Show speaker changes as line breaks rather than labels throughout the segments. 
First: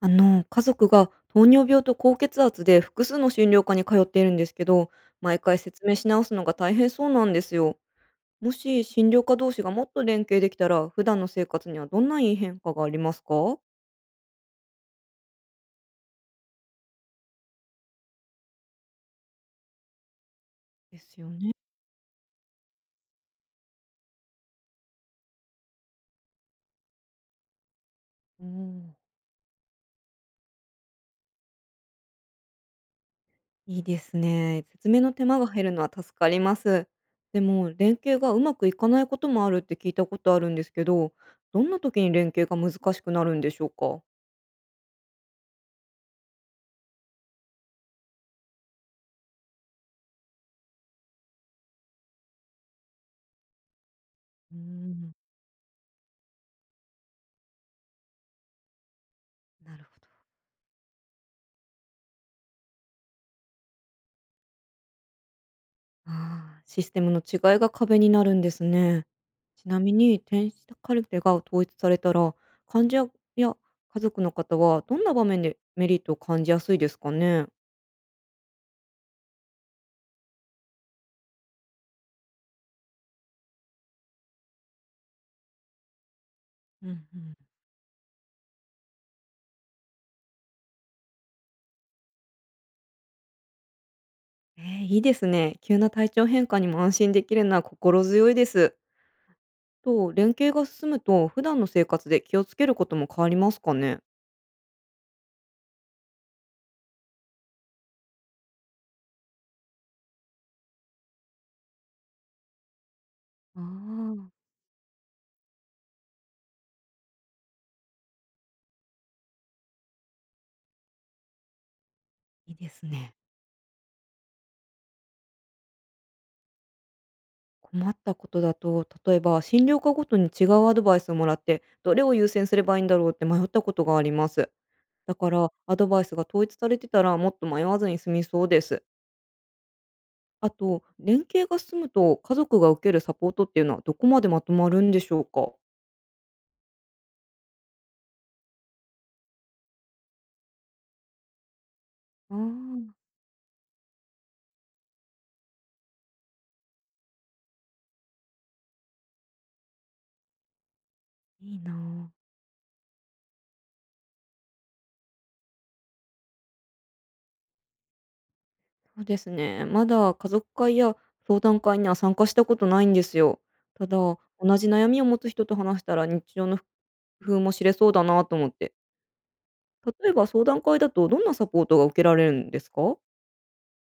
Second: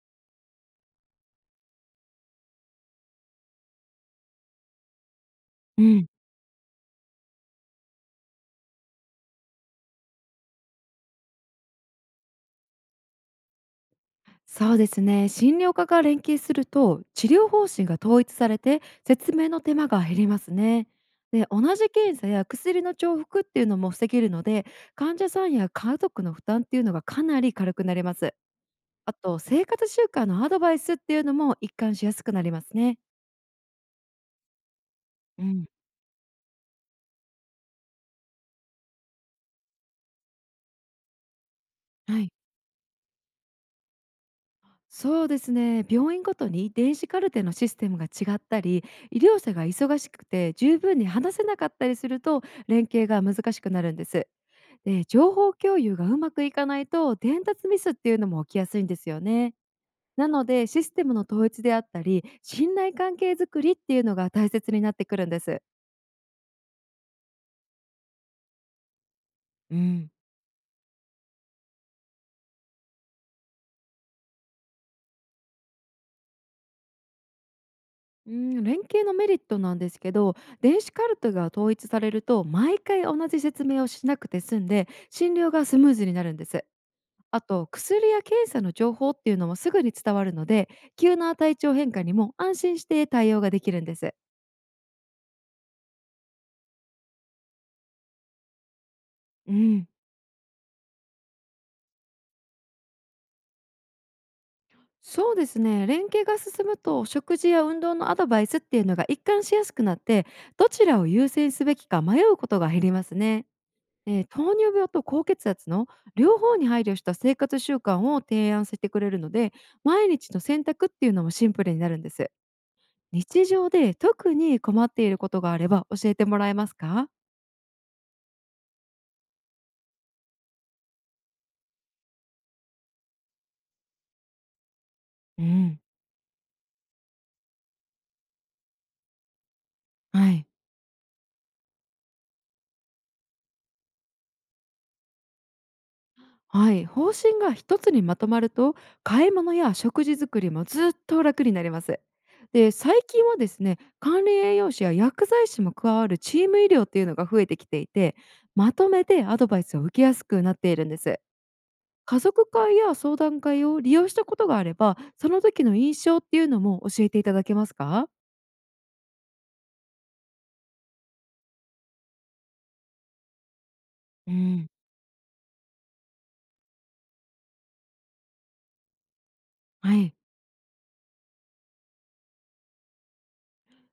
家族が糖尿病と高血圧で複数の診療科に通っているんですけど、毎回
う
説明し
ん、
直すのが大変そうなんですよ。もし診療科同士がもっと連携できたら、普段の生活にはどんないい変化がありますか。
そうですね。診療科が連携すると治療方針が統一されて説明の手間が減りますね。
ですよ
で、
ね。
同じ検査や薬の重複っていうのも防げるので、患者さんや家族の負担っていうのがかなり軽くなります。
うん。
あと、生活習慣のアドバイスっていうのも一貫しやすくなりますね。
いいですね。説明の手間
う
が減
ん、
るのは助かります。でも、連携がうまくいかないこともあるって聞いたことあるんですけど、どんな時に
はい。
連携が難しくなるんでしょうか。
そうですね。病院ごとに電子カルテのシステムが違ったり、医療者が忙しくて十分に話せなかったりすると、連携が難しくなるんです。
う
で、
ん。
情報共有がうまくいかないと伝達ミスっていうのも起きやすいんですよね。
なるほど。
なので、システムの統一であったり信頼関係づくりっていうのが大切になってくるんです。
ああ、システムの違いが壁になるんですね。ち
う
なみ
ん。
に、転写カルテが統一されたら、患者や家族の方はどんな場面でメリットを感じやすいですかね？
うん、連携のメリットなんですけど、電子カルテが統一されると毎回同じ説明をしなくて済んで診療がスムーズになるんです。
うんうん。
あと、薬や検査の情報っていうのもすぐに伝わるので、急な体調変化にも安心して対応ができるんです。
えー、いいですね。急な体調変化にも安心できるのは心強いです。
うん。
と、連携が進むと、普段の生活で気をつけることも変わりますかね？
そうですね。連携が進むと、食事や運動のアドバイスっていうのが一貫しやすくなって、どちらを優先すべきか迷うことが減りますね。
ああ、
糖尿病と高血圧の両方に配慮した生活習慣を提案してくれるので、毎日の選択っていうのもシンプルになるんです。
いいですね。
日常で特に困っていることがあれば教えてもらえますか？
困ったことだと、例えば診療科ごとに違うアドバイスをもらって、どれを優先すればいいんだろうって迷ったことがあります。だか
う
ら、ア
ん。
ドバイスが統一されてたらもっと迷わずに済みそうです。
はい。
あと、連携が進むと家族が受けるサポートっていうのはどこまでまとまるんでしょうか。
はい、方針が一つにまとまると、買い物や食事作りもずっと楽になります。
あ
で、最
あ、
近はですね、管理栄養士や薬剤師も加わるチーム医療っていうのが増えてきていて、まとめてアドバイスを受けやすくなっているんです。
いいな
家
あ。
族会や相談会を利用したことがあれば、その時の印象っていうのも教えていただけますか？
そうですね。まだ家族会や相談会には参加したことないんですよ。ただ、
う
同じ
ん、
悩みを持つ人と話したら日常の工夫も知れそうだなと思って。
は
例え
い。
ば相談会だと、どんなサポートが受けられるんですか？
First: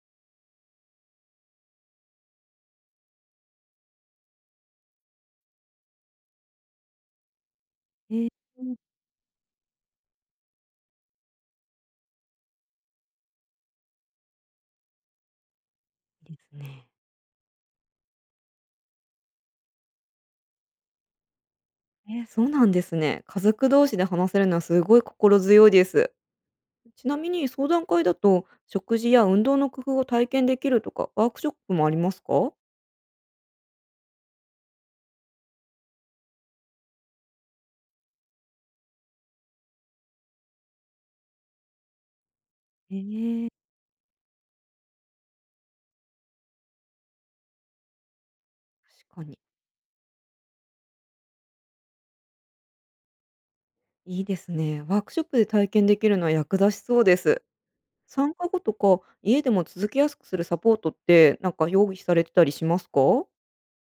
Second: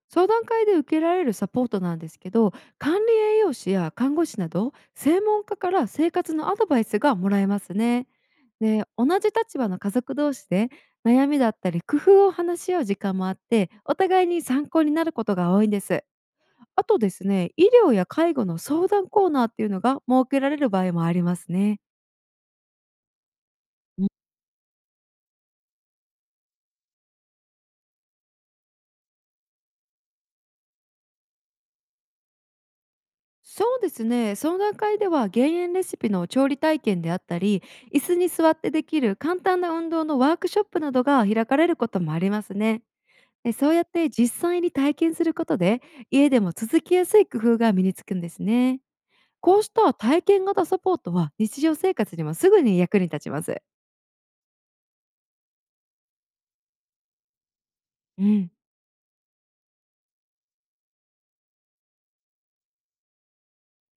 相談会で受けられるサポートなんですけど、管理栄養士や看護師など専門家から生活のアドバイスがもらえますね。
ええ、い
で、同じ立場の家族同士で悩みだったり工夫を話し合う時間もあって、お互いに参考になることが多いんです。
いです
あ
ね。
とですね、医療や介護の相談コーナーっていうのが設けられる場合もありますね。
そうなんですね。家族同士で話せるのはすごい心強いです。ちなみに相談会だと、食事や運動の工夫を体験できるとか、ワークショップもありますか？
そうですね。その段階では、減塩レシピの調理体験であったり、椅子に座ってできる簡単な運動のワークショップなどが開かれることもありますね。
え
で、
え。
そうやって実際に体験することで、家でも続きやすい工夫が身につくんですね。
確かに。
こうした体験型サポートは日常生活にもすぐに役に立ちます。
いいですね。ワークショップで体験できるのは役立ちそうです。
う
参加
ん。
後とか、家でも続けやすくするサポートって、なんか用意されてたりしますか？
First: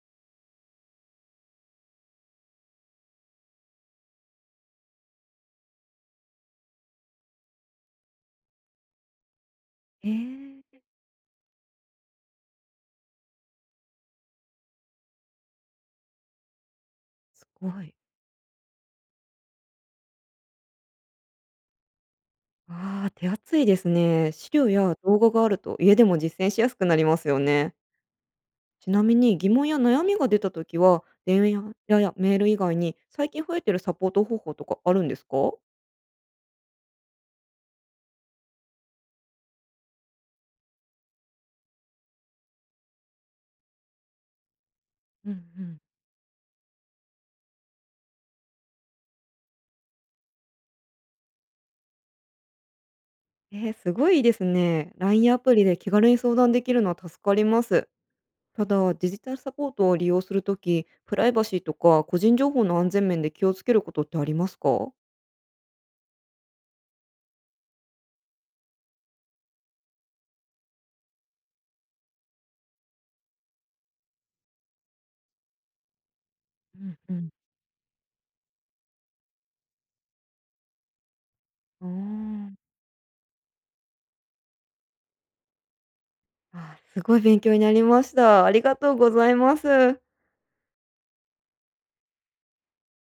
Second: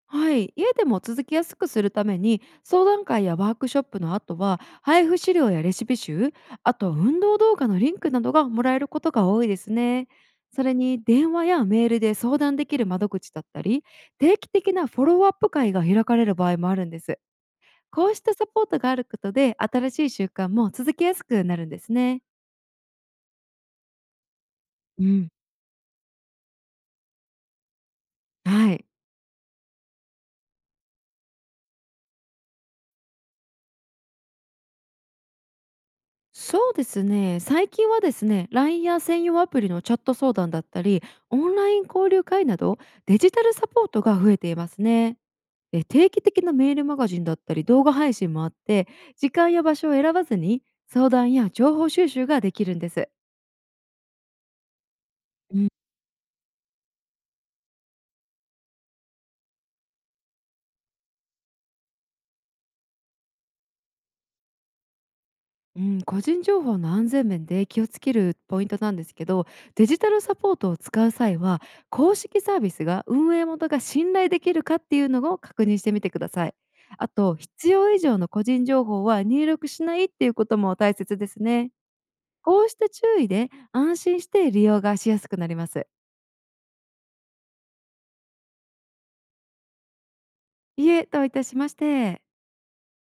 はい、家でも続きやすくするために、相談会やワークショップの後は配布資料やレシピ集、あと運動動画のリンクなどがもらえることが多いですね。
え
それ
え、
に、電話やメールで相談できる窓口だったり、定期的なフォローアップ会が開かれる場合もあるんです。
すごい。
こうしたサポートがあることで新しい習慣も続けやすくなるんですね。
ああ、手厚いですね。資料や
う
動
ん、
画があると家でも実践しやすくなりますよね。
はい。
ちなみに疑問や悩みが出たときは、電話ややメール以外に最近増えてるサポート方法とかあるんですか。
そうですね。最近はですね、LINE や専用アプリのチャット相談だったり、オンライン交流会など、デジタルサポートが増えていますね。
うんうん。
で、定期的なメールマガジンだったり、動画配信もあって、時間や場所を選ばずに相談や情報収集ができるんです。
えー、すごいいいですね。LINE やアプリで気軽に相談できるのは助かります。ただ、デジタルサポートを利用するとき、プライバシーとか個人情報の安全面で気をつけることってありますか。
うん、個人情報の安全面で気をつけるポイントなんですけど、デジタルサポートを使う際は、公式サービスが運営元が信頼できるかっていうのを確認してみてください。
うん
あ
うん。
と、必要以上の個人情報は入力しないっていうことも大切ですね。
あー
こうした注意で安心して利用がしやすくなります。
あー、すごい勉強になりました。ありがとうございます。
いえ、どういたしまして。